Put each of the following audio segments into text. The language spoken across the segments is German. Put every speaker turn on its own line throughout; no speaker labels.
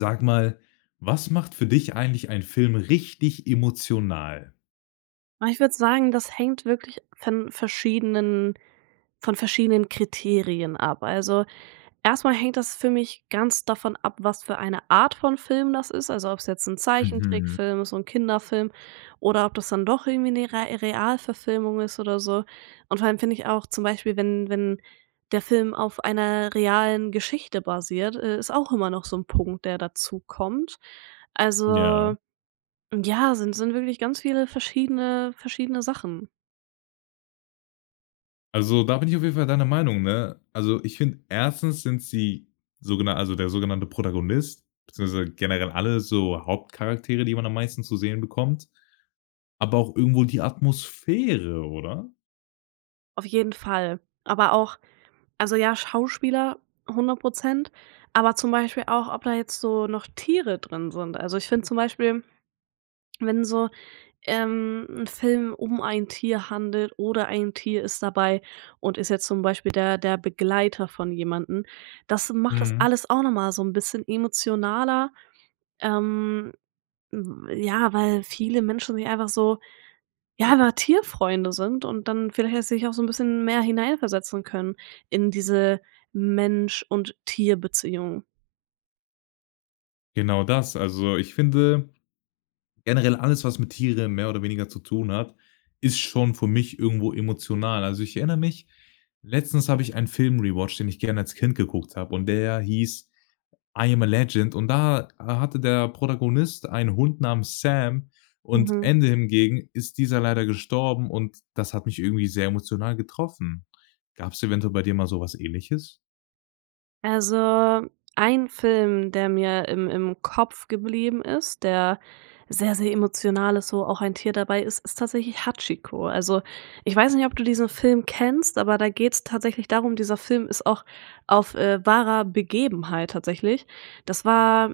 Sag mal, was macht für dich eigentlich ein Film richtig emotional?
Ah, ich würde sagen, das hängt wirklich von verschiedenen von verschiedenen Kriterien ab. Also, erstmal hängt das für mich ganz davon ab, was für eine Art von Film das ist. Also ob's jetzt 'n
Mhm.
Zeichentrickfilm ist, so 'n Kinderfilm oder ob das dann doch irgendwie 'ne Re Realverfilmung ist oder so. Und vor allem finde ich auch zum Beispiel, wenn wenn der Film auf einer realen Geschichte basiert, äh, ist auch immer noch so 'n Punkt, der dazukommt.
Ja.
Also, ja, sind sind wirklich ganz viele verschiedene verschiedene Sachen.
Also, da bin ich auf jeden Fall deiner Meinung, ne? Also, ich finde, erstens sind sie so gena also, der sogenannte Protagonist, beziehungsweise generell alle so Hauptcharaktere, die man am meisten zu sehen bekommt, aber auch irgendwo die Atmosphäre, oder?
Auf jeden Fall, aber auch also ja, Schauspieler 100 %. Aber zum Beispiel auch, ob da jetzt so noch Tiere drin sind. Also, ich finde zum Beispiel, wenn so, ähm, 'n Film um ein Tier handelt oder ein Tier ist dabei und ist jetzt zum Beispiel der der Begleiter von jemanden, das macht das
Mhm.
alles auch nochmal so 'n bisschen emotionaler. Ähm, w ja, weil viele Menschen sich einfach so ja, einfach Tierfreunde sind und dann vielleicht auch sich auch so 'n bisschen mehr hineinversetzen können in diese Mensch und Tierbeziehung.
Genau das. Also, ich finde generell alles, was mit Tieren mehr oder weniger zu tun hat, ist schon für mich irgendwo emotional. Also, ich erinnere mich, letztens habe ich einen Film rewatched, den ich gerne als Kind geguckt habe und der hieß „I am a Legend.“ Und da hatte der Protagonist einen Hund namens Sam und
Mhm.
Ende hingegen ist dieser leider gestorben, und das hat mich irgendwie sehr emotional getroffen. Gab's eventuell bei dir mal sowas Ähnliches?
Also, ein Film, der mir im im Kopf geblieben ist, der sehr, sehr emotional ist, wo auch ein Tier dabei ist, ist tatsächlich Hachiko. Also, ich weiß nicht, ob du diesen Film kennst, aber da geht's tatsächlich darum dieser Film ist auch auf, äh, wahrer Begebenheit tatsächlich. Das war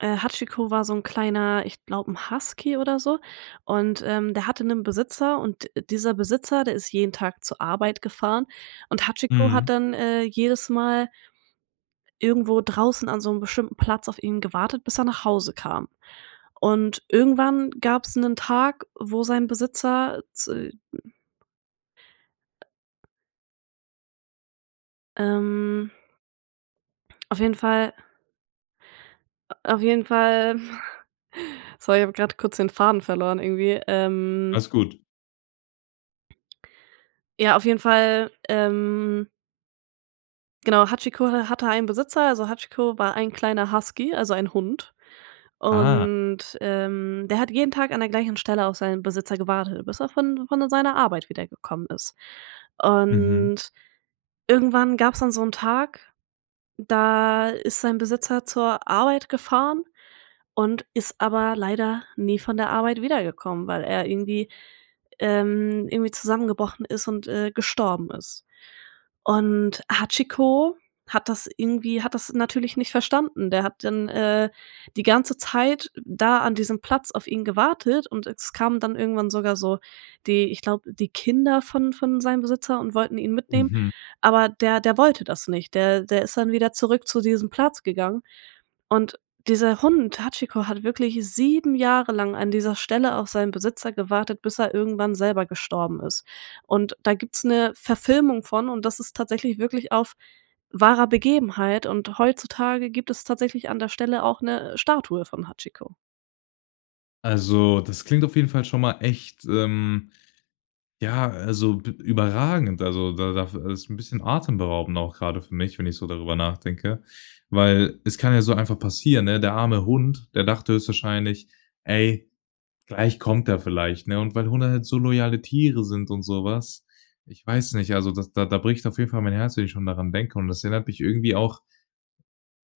äh, Hachiko war so 'n kleiner ich glaube, 'n Husky oder so, und, ähm, der hatte 'nen Besitzer und dieser Besitzer, der ist jeden Tag zur Arbeit gefahren, und Hachiko hat
Mhm.
dann, äh, jedes Mal irgendwo draußen an so 'nem bestimmten Platz auf ihn gewartet, bis er nach Hause kam. Und irgendwann gab's 'nen Tag, wo sein Besitzer z Ähm. Auf jeden Fall. Auf jeden Fall. Sorry, ich habe grad kurz den Faden verloren irgendwie, ähm
Alles gut.
Ja, auf jeden Fall, ähm Genau. Hachiko ha hatte einen Besitzer. Also, Hachiko war ein kleiner Husky, also, ein Hund
Ah.
und, ähm, der hat jeden Tag an der gleichen Stelle auf seinen Besitzer gewartet, bis er von von seiner Arbeit wiedergekommen ist.
Mhm.
Und irgendwann gab's dann so 'n Tag, da ist sein Besitzer zur Arbeit gefahren und ist aber leider nie von der Arbeit wiedergekommen, weil er irgendwie, ähm, irgendwie zusammengebrochen ist und, äh, gestorben ist. Und Hachiko hat das irgendwie hat das natürlich nicht verstanden. Der hat dann, äh, die ganze Zeit da an diesem Platz auf ihn gewartet und es kamen dann irgendwann sogar so die ich glaube, die Kinder von von seinem Besitzer und wollten ihn mitnehmen.
Mhm.
Aber der der wollte das nicht. Der der ist dann wieder zurück zu diesem Platz gegangen und dieser Hund Hachiko hat wirklich 7 Jahre lang an dieser Stelle auf seinen Besitzer gewartet, bis er irgendwann selber gestorben ist. Und da gibt's 'ne Verfilmung von, und das ist tatsächlich wirklich auf wahrer Begebenheit, und heutzutage gibt es tatsächlich an der Stelle auch 'ne Statue von Hachiko.
Also, das klingt auf jeden Fall schon mal echt ähm, ja, also, b überragend, also, da da f ist 'n bisschen atemberaubend auch grade für mich, wenn ich so darüber nachdenke. Weil es kann ja so einfach passieren, ne? Der arme Hund, der dachte höchstwahrscheinlich: „Ey, gleich kommt er vielleicht, ne?“ Und weil Hunde halt so loyale Tiere sind und sowas. Ich weiß nicht, also, das da da bricht auf jeden Fall mein Herz, wenn ich schon daran denke und das erinnert mich irgendwie auch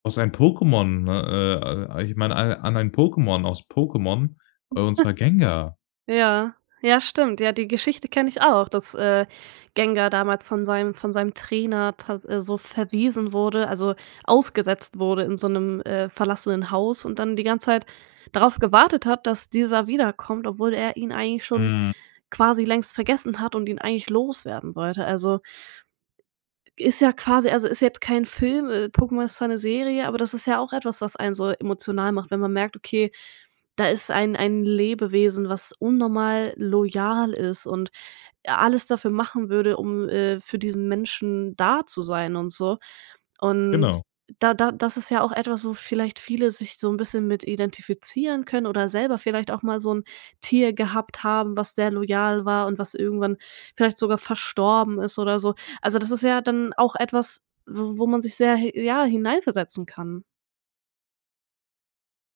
aus einem Pokemon, ne äh, äh, ich meine a an einen Pokemon aus Pokemon, und zwar Gengar.
Ja, ja, stimmt. Ja, die Geschichte kenne ich auch, dass, äh, Gengar damals von seinem von seinem Trainer tat so verwiesen wurde, also, ausgesetzt wurde in so 'nem, äh, verlassenen Haus und dann die ganze Zeit darauf gewartet hat, dass dieser wiederkommt, obwohl er ihn eigentlich schon
Mhm.
quasi längst vergessen hat und ihn eigentlich loswerden wollte, also ist ja quasi also, ist jetzt kein Film, äh, Pokemon ist zwar 'ne Serie, aber das ist ja auch etwas, was einen so emotional macht, wenn man merkt: „Okay, da ist ein ein Lebewesen, was unnormal loyal ist und alles dafür machen würde, um, äh, für diesen Menschen da zu sein und so.“ Und
Genau.
da da das ist ja auch etwas, wo vielleicht viele sich so 'n bisschen mit identifizieren können oder selber vielleicht auch mal so 'n Tier gehabt haben, was sehr loyal war und was irgendwann vielleicht sogar verstorben ist oder so. Also, das ist ja dann auch etwas, w wo man sich sehr hi ja, hineinversetzen kann.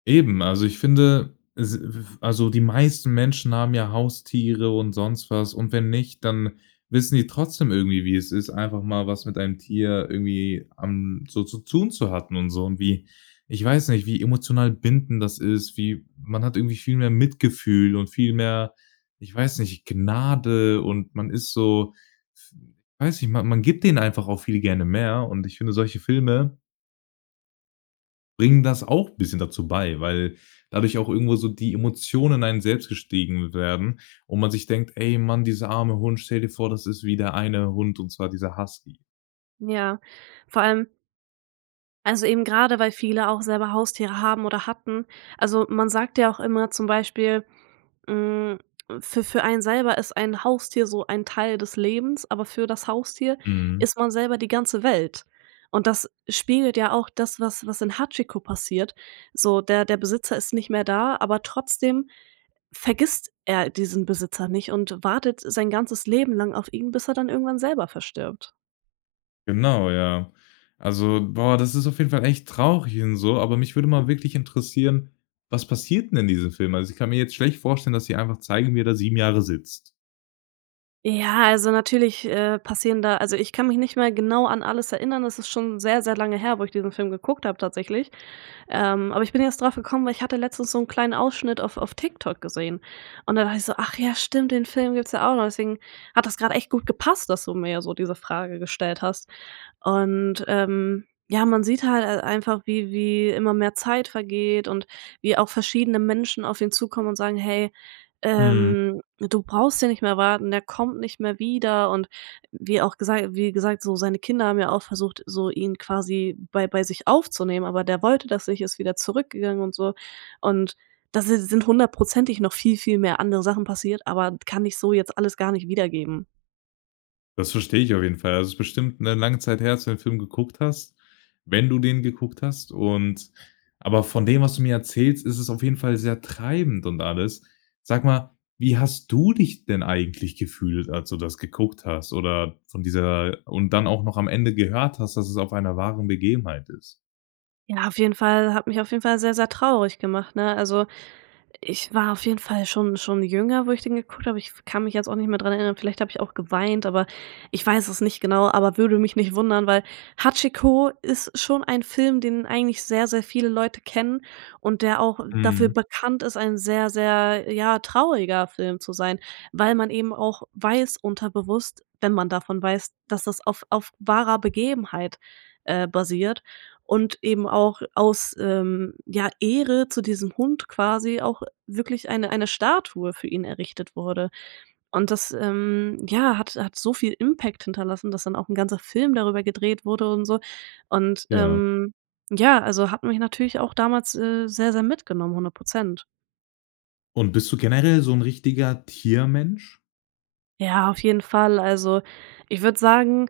Eben. Also, ich finde es [unintelligible] also die meisten Menschen haben ja Haustiere und sonst was, und wenn nicht, dann wissen die trotzdem irgendwie, wie es ist, einfach mal was mit einem Tier irgendwie am so zu tun zu hatten und so und wie ich weiß nicht, wie emotional bindend das ist, wie man hat irgendwie viel mehr Mitgefühl und viel mehr, ich weiß nicht, Gnade und man ist so weiß nicht, man man gibt denen einfach auch viel gerne mehr und ich finde solche Filme bringen das auch bisschen dazu bei, weil dadurch auch irgendwo so die Emotionen in einem selbst gestiegen werden und man sich denkt: „Ey, Mann, dieser arme Hund, stell dir vor, das ist wie der eine Hund, und zwar dieser Husky.“
Ja. Vor allem also eben grade, weil viele auch selber Haustiere haben oder hatten. Also, man sagt ja auch immer zum Beispiel, hm, für für einen selber ist ein Haustier so ein Teil des Lebens, aber für das Haustier
Mhm.
ist man selber die ganze Welt und das spiegelt ja auch das, was was in Hachiko passiert so der der Besitzer ist nicht mehr da, aber trotzdem vergisst er diesen Besitzer nicht und wartet sein ganzes Leben lang auf ihn, bis er dann irgendwann selber verstirbt.
Genau, ja. Also, boah, das ist auf jeden Fall echt traurig und so, aber mich würde mal wirklich interessieren, was passiert den in diesem Film? Also, ich kann mir jetzt schlecht vorstellen, dass sie einfach zeigen, wie er da 7 Jahre sitzt.
Ja, also natürlich, äh, passieren da also, ich kann mich nicht mehr genau an alles erinnern. Es ist schon sehr, sehr lange her, wo ich diesen Film geguckt habe tatsächlich, ähm, aber ich bin jetzt draufgekommen, weil ich hatte letztens so 'n kleinen Ausschnitt auf auf TikTok gesehen, und dann dachte ich so: „Ach ja, stimmt, den Film gibt's ja auch noch.“ Deswegen hat das grad echt gut gepasst, dass du mir so diese Frage gestellt hast, und, ähm, ja, man sieht hal halt einfach wie wie immer mehr Zeit vergeht und wie auch verschiedene Menschen auf ihn zukommen und sagen: „Hey,
Mhm.
ähm, du brauchst hier nicht mehr warten, er kommt nicht mehr wieder.“ Und wie auch gesagt wie gesagt, so seine Kinder haben ja auch versucht, so ihn quasi bei bei sich aufzunehmen, aber der wollte das nicht, ist wieder zurückgegangen und so, und da si sind hundertprozentig noch viel, viel mehr andere Sachen passiert. Aber kann ich so jetzt alles gar nicht wiedergeben.
Das verstehe ich auf jeden Fall. Also, ist bestimmt 'ne lange Zeit her, als du den Film geguckt hast wenn du den geguckt hast und aber von dem, was du mir erzählst, ist es auf jeden Fall sehr treibend und alles. Sag mal, wie hast du dich denn eigentlich gefühlt, als du das geguckt hast oder von dieser und dann auch noch am Ende gehört hast, dass es auf einer wahren Begebenheit ist?
Ja, auf jeden Fall hat mich auf jeden Fall sehr, sehr traurig gemacht, ne? Also, ich war auf jeden Fall schon schon jünger, wo ich den geguckt habe, aber ich kann mich jetzt auch nicht mehr dran erinnern. Vielleicht habe ich auch geweint, aber ich weiß es nicht genau, aber würde mich nicht wundern, weil Hachiko ist schon ein Film, den eigentlich sehr, sehr viele Leute kennen und der auch dafür
Mhm.
bekannt ist, ein sehr, sehr, ja, trauriger Film zu sein, weil man eben auch weiß, unterbewusst, wenn man davon weiß, dass das auf auf wahrer Begebenheit, äh, basiert und eben auch aus, ähm, ja, Ehre zu diesem Hund quasi auch wirklich eine eine Statue für ihn errichtet wurde. Und das, ähm, ja, hat hat so viel Impact hinterlassen, dass dann auch 'n ganzer Film darüber gedreht wurde und so und,
Ja.
ähm, ja, also hat mich natürlich auch damals, äh, sehr, sehr mitgenommen, 100%.
Und bist du generell so 'n richtiger Tiermensch?
Ja, auf jeden Fall. Also, ich würde sagen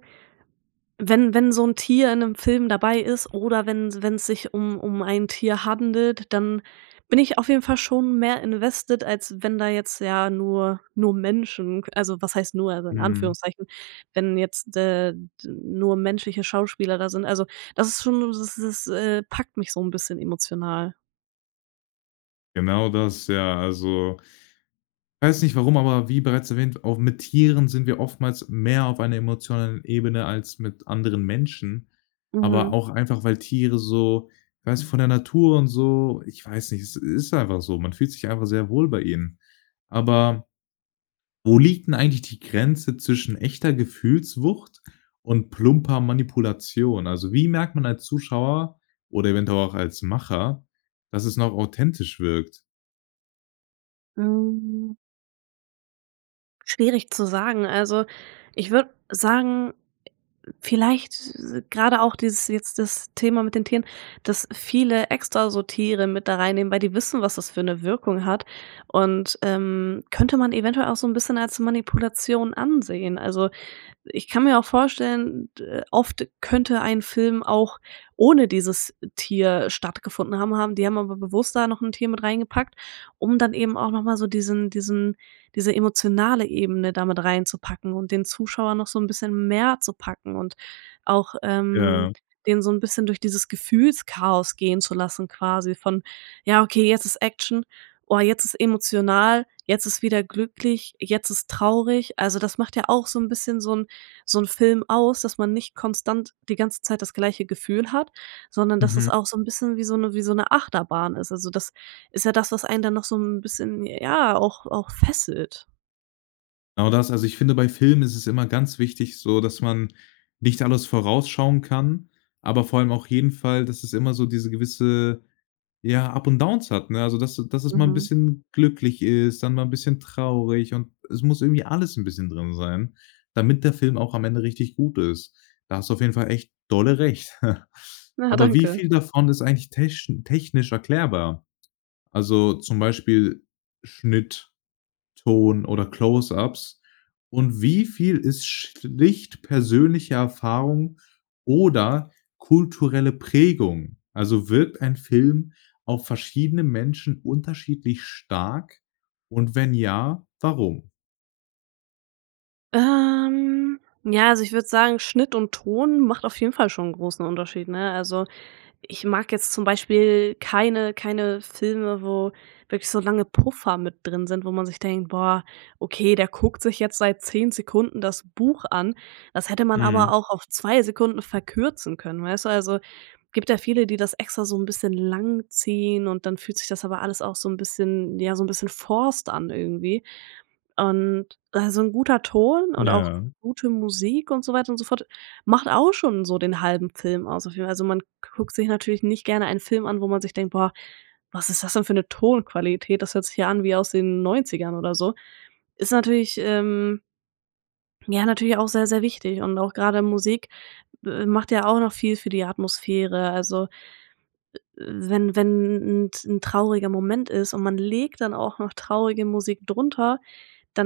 wenn wenn so 'n Tier in 'nem Film dabei ist, oder wenn wenn's sich um um ein Tier handelt, dann bin ich auf jeden Fall schon mehr invested, als wenn da jetzt, ja nur nur Menschen also, was heißt nur, also in
Mhm.
Anführungszeichen, wenn jetzt, äh, nur menschliche Schauspieler da sind also, das ist schon das ist, äh packt mich so 'n bisschen emotional.
Genau das, ja, also weiß nicht, warum, aber wie bereits erwähnt, auch mit Tieren sind wir oftmals mehr auf einer emotionalen Ebene als mit anderen Menschen. Aber
Mhm.
auch einfach, weil Tiere so ich weiß nicht von der Natur und so ich weiß nicht, es ist einfach so. Man fühlt sich einfach sehr wohl bei ihnen. Aber wo liegt 'n eigentlich die Grenze zwischen echter Gefühlswucht und plumper Manipulation? Also wie merkt man als Zuschauer, oder eventuell auch als Macher, dass es noch authentisch wirkt?
Hm. Schwierig zu sagen. Also, ich würde sagen vielleicht, äh grade auch dieses jetzt das Thema mit den Tieren, dass viele extra so Tiere mit da reinnehmen, weil die wissen, was das für 'ne Wirkung hat und, ähm, könnte man eventuell auch so 'n bisschen als Manipulation ansehen. Also ich kann mir auch vorstellen, d oft könnte ein Film auch ohne dieses Tier stattgefunden haben haben. Die haben aber bewusst da noch 'n Tier mit rein gepackt, um dann eben auch noch mal so diesen diesen diese emotionale Ebene da mit reinzupacken und den Zuschauer noch so 'n bisschen mehr zu packen und auch, ähm,
Ja.
den so 'n bisschen durch dieses Gefühlschaos gehen zu lassen, quasi von „Ja, okay, jetzt ist Action. Oh, jetzt ist emotional. Jetzt ist wieder glücklich. Jetzt ist traurig.“ Also, das macht ja auch so 'n bisschen so 'n so 'n Film aus, dass man nicht konstant die ganze Zeit das gleiche Gefühl hat, sondern dass es
Mhm.
auch so 'n bisschen wie so 'ne wie so 'ne Achterbahn ist. Also, das ist ja das, was einen dann noch so 'n bisschen ja auch auch fesselt.
Genau das. Also, ich finde, bei Filmen ist es immer ganz wichtig so, dass man nicht alles vorausschauen kann, aber vor allem auch jeden Fall, dass es immer so diese gewisse ja up und downs hat, ne? Also dass dass es mal 'n
Mhm.
bisschen glücklich ist, dann mal 'n bisschen traurig. Und es muss irgendwie alles 'n bisschen drin sein, damit der Film auch am Ende richtig gut ist. Da hast du auf jeden Fall echt dolle Recht.
Ah,
Aber wie
danke.
viel davon ist eigentlich tesch technisch erklärbar, also zum Beispiel Schnitt, Ton oder Close-Ups? Und wie viel ist schlicht persönliche Erfahrung oder kulturelle Prägung? Also wirkt ein Film auf verschiedene Menschen unterschiedlich stark? Und wenn ja, warum?
Ähm, ja, also, ich würde sagen, Schnitt und Ton macht auf jeden Fall schon 'n großen Unterschied, ne? Also, ich mag jetzt zum Beispiel keine keine Filme, wo wirklich so lange Puffer mit drin sind, wo man sich denkt: „Boah, okay, der guckt sich jetzt seit 10 Sekunden das Buch an. Das hätte man
Mhm.
aber auch auf 2 Sekunden verkürzen können“, weißt du? Also, gibt ja viele, die das extra so 'n bisschen lang ziehen, und dann fühlt sich das aber alles auch so 'n bisschen ja, so 'n bisschen forced an, irgendwie und also 'n guter Ton und auch
Ja.
gute Musik und so weiter und so fort macht auch schon so den halben Film aus auf jeden Fall. Also, man guckt sich natürlich nicht gerne einen Film an, wo man sich denkt: „Boah, was ist das denn für 'ne Tonqualität? Das hört sich ja an wie aus den 90ern oder so“. Ist natürlich, ähm ja, natürlich auch sehr, sehr wichtig. Und auch grade Musik, äh, macht ja auch noch viel für die Atmosphäre. Also, äh äh, wenn wenn 'n 'n t 'n trauriger Moment ist und man legt dann auch noch traurige Musik drunter,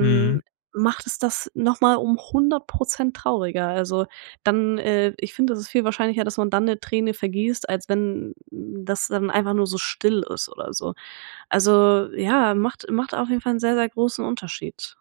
Mhm.
macht es das nochmal um 100 % trauriger. Also dann äh, ich finde, das ist viel wahrscheinlicher, dass man dann 'ne Träne vergießt, als wenn das dann einfach nur so still ist oder so. Also ja, macht macht auf jeden Fall 'n sehr, sehr großen Unterschied.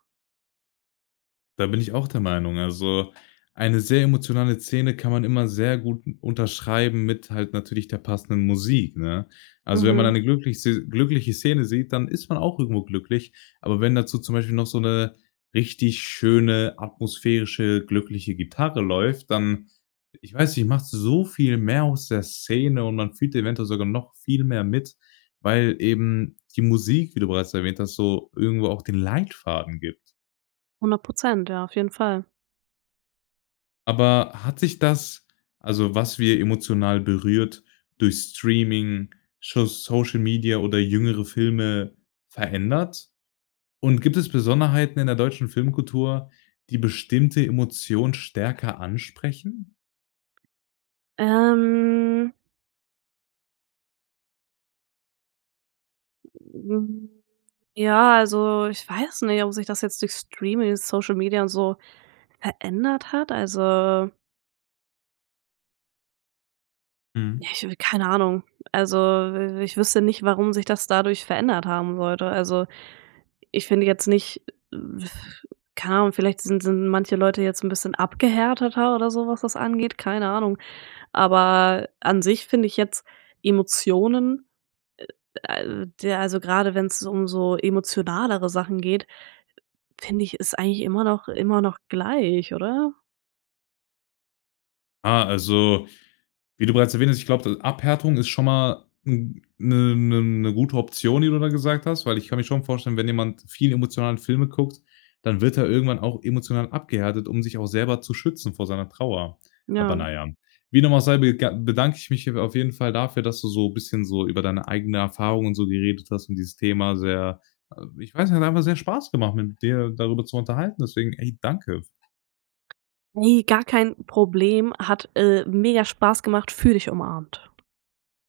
Da bin ich auch der Meinung, also, eine sehr emotionale Szene kann man immer sehr gut unterschreiben mit halt natürlich der passenden Musik, ne? Also, wenn man
Mhm.
eine glücklich se glückliche Szene sieht, dann ist man auch irgendwo glücklich. Aber wenn dazu zum Beispiel noch so 'ne richtig schöne, atmosphärische glückliche Gitarre läuft, dann ich weiß nicht, macht so viel mehr aus der Szene, und man fühlt eventuell sogar noch viel mehr mit, weil eben die Musik, wie du bereits erwähnt hast, so irgendwo auch den Leitfaden gibt.
100%, ja, auf jeden Fall.
Aber hat sich das also, was wir emotional berührt durch Streaming, scho Social Media oder jüngere Filme verändert? Und gibt es Besonderheiten in der deutschen Filmkultur, die bestimmte Emotion stärker ansprechen?
Ähm. Hm, ja, also, ich weiß nicht, ob sich das jetzt durch Streaming, Social Media und so verändert hat. Also Ja,
Mhm.
ich habe keine Ahnung. Also, i ich wüsste nicht, warum sich das dadurch verändert haben sollte. Also, ich finde jetzt nicht Keine Ahnung, vielleicht sind sind manche Leute jetzt 'n bisschen abgehärteter oder so, was das angeht, keine Ahnung, aber an sich finde ich jetzt Emotionen äh, al ja, also grade wenn's um so emotionalere Sachen geht, finde ich es eigentlich immer noch immer noch gleich, oder?
Ah, also, wie du bereits erwähnt hast, ich glaube, d Abhärtung ist schon mal n 'ne 'ne 'ne gute Option, die du da gesagt hast, weil ich kann mir schon vorstellen, wenn jemand viel emotionale Filme guckt, dann wird er irgendwann auch emotional abgehärtet, um sich auch selber zu schützen vor seiner Trauer. Aber,
Ja.
na ja, wie dem auch sei, bega bedanke ich mich auf jeden Fall dafür, dass du so bisschen so über deine eigene Erfahrung und so geredet hast und dieses Thema sehr ich weiß nicht, hat einfach sehr Spaß gemacht, mit dir darüber zu unterhalten. Deswegen, ey, danke f
Ey, gar kein Problem. Hat, äh, mega Spaß gemacht, fühle dich umarmt.